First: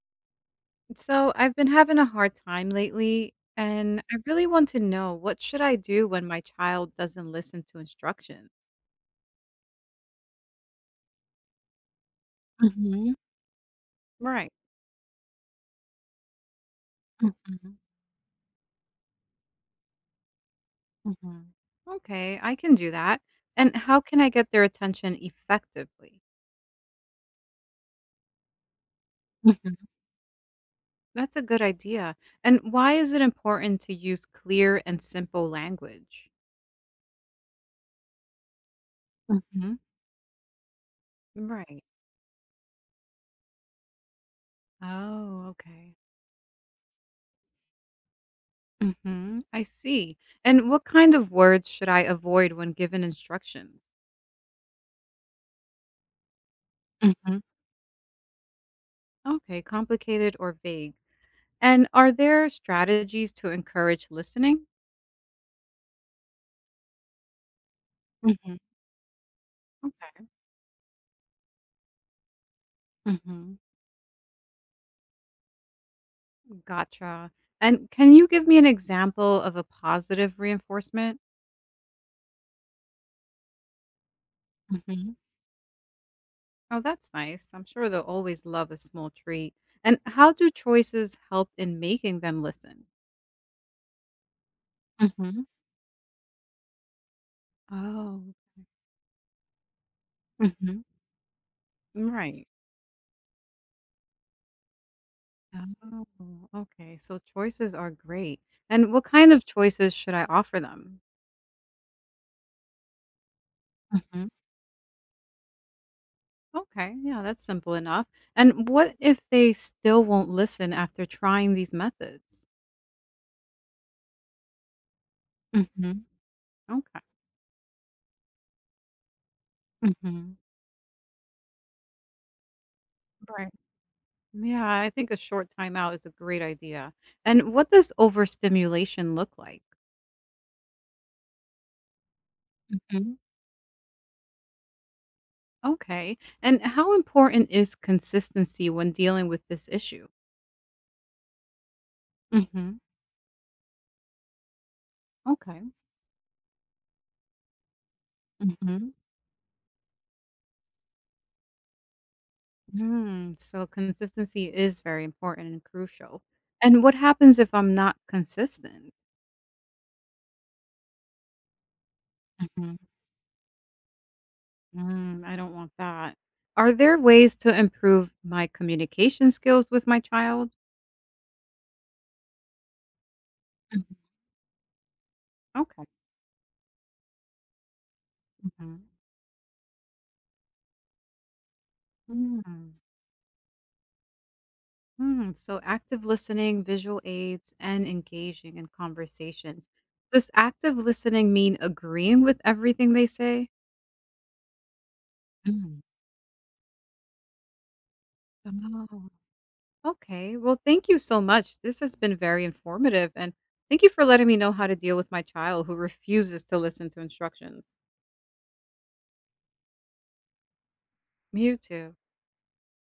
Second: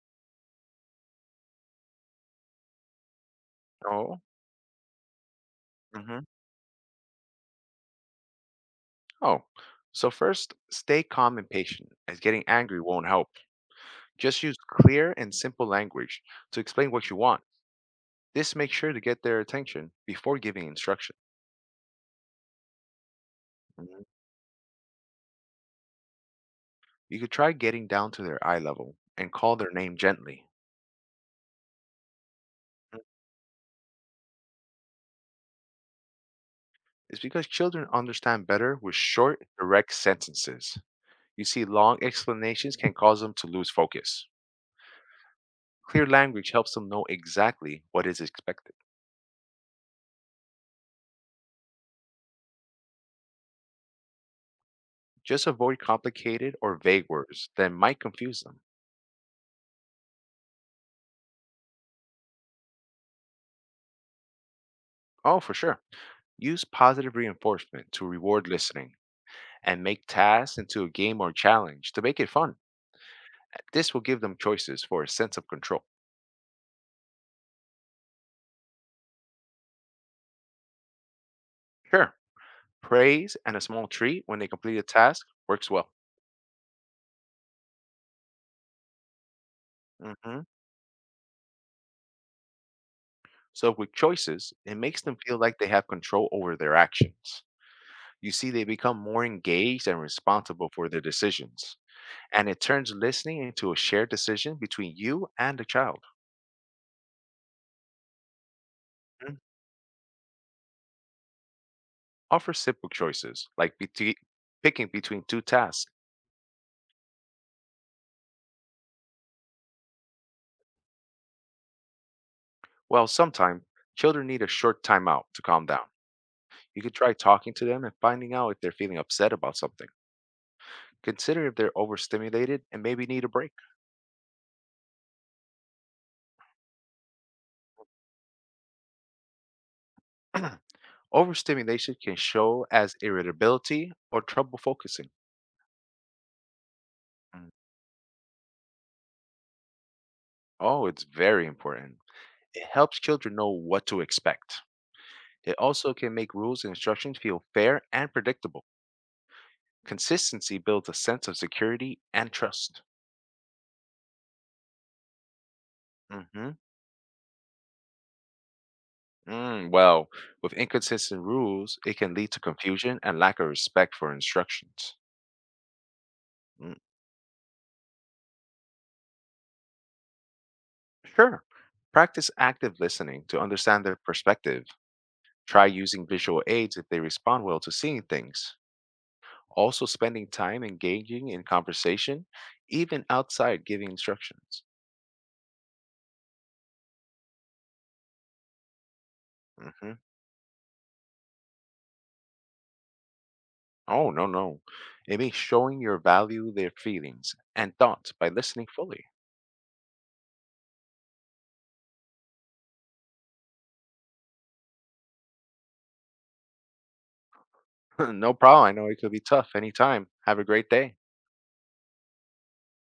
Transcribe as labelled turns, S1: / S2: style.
S1: So I've been having a hard time lately, and I
S2: Oh.
S1: really want to know what should I do when
S2: Hmm.
S1: my child doesn't listen to instructions?
S2: Oh. So first, stay calm and patient, as getting angry won't
S1: Hmm.
S2: help. Just
S1: Right.
S2: use clear and simple language to explain what you want.
S1: Hmm.
S2: This makes sure to get their attention before giving instruction.
S1: Hmm. Okay, I can do that. And how
S2: Mhm.
S1: can I get their attention effectively?
S2: You could try getting down to their eye level and call their
S1: Hmm.
S2: name gently.
S1: That's a good idea. And why
S2: Mhm.
S1: is it important to use clear and simple language?
S2: It's because children understand better with short,
S1: Hmm.
S2: direct sentences. You see,
S1: Right.
S2: long explanations can cause them to lose focus.
S1: Oh, okay.
S2: Clear language helps them know exactly what is expected.
S1: Hmm. I see. And what kind of words should I avoid when given instructions?
S2: Just avoid complicated or vague
S1: Mhm.
S2: words that might confuse them.
S1: Okay, complicated or vague. And are there strategies to encourage listening?
S2: Oh, for sure. Use positive reinforcement to reward
S1: Mhm.
S2: listening and make
S1: Okay.
S2: tasks into a game or challenge to make it fun.
S1: Hmm.
S2: This will give them choices for a sense of control.
S1: Gotcha. And can you give me an example of a positive reinforcement?
S2: Sure, praise and a small treat when they complete a
S1: Mhm.
S2: task works well.
S1: Oh, that's nice. I'm sure they'll always love a small treat. And how
S2: hmm
S1: do choices help in making them listen?
S2: So, with choices, it makes them feel
S1: Mhm.
S2: like they have control over their actions. You
S1: Oh.
S2: see, they become more engaged and responsible
S1: Mhm.
S2: for their decisions.
S1: Right.
S2: And it turns listening into a shared decision between you and the child.
S1: Oh, okay. So choices are great. And what kind of choices should I offer them?
S2: Offer simple choices, like
S1: Mhm.
S2: picking between two tasks.
S1: Okay, yeah, that's simple enough. And what if they still won't listen after trying these methods?
S2: While sometimes children need a short timeout to calm down.
S1: Hmm.
S2: You could
S1: Okay.
S2: try talking to them and finding out if they're feeling upset about something.
S1: Hmm.
S2: Consider if they're overstimulated and maybe need a
S1: Right.
S2: break.
S1: Yeah, I think a short timeout is a great idea. And what does overstimulation look like?
S2: Overstimulation can show as
S1: Hmm.
S2: irritability or trouble focusing.
S1: Okay. And how important
S2: Mm.
S1: is consistency when dealing with this issue?
S2: Oh, it's very important. It
S1: Hmm.
S2: helps children know what to expect. It
S1: Okay.
S2: also can make rules and instructions feel fair and predictable.
S1: Hmm.
S2: Consistency builds a sense of security and trust.
S1: Hmm. So consistency is very important and crucial.
S2: Mhm.
S1: And what happens if I'm not consistent?
S2: Well, with inconsistent rules, it can lead to confusion and lack of respect for instructions.
S1: I don't want that. Are
S2: Mm,
S1: there ways to improve my communication skills with my child?
S2: sure, practice active listening to understand
S1: Mhm.
S2: their perspective. Try
S1: Okay.
S2: using visual aids if they respond well to seeing things.
S1: Mhm.
S2: Also, spending time engaging in conversation,
S1: Mm,
S2: even outside giving instructions.
S1: mm. So, active listening, visual aids, and engaging in conversations.
S2: Hmm.
S1: Does active listening mean agreeing with everything they say?
S2: Oh, no, no. It means
S1: Mhm.
S2: showing your value, their feelings, and thoughts by listening fully.
S1: Oh, okay. Well, thank you so much. This has been very informative. And thank you for letting me know how to deal with my child who refuses to listen to instructions.
S2: No problem. I know it could be tough anytime. Have a great day.
S1: You too.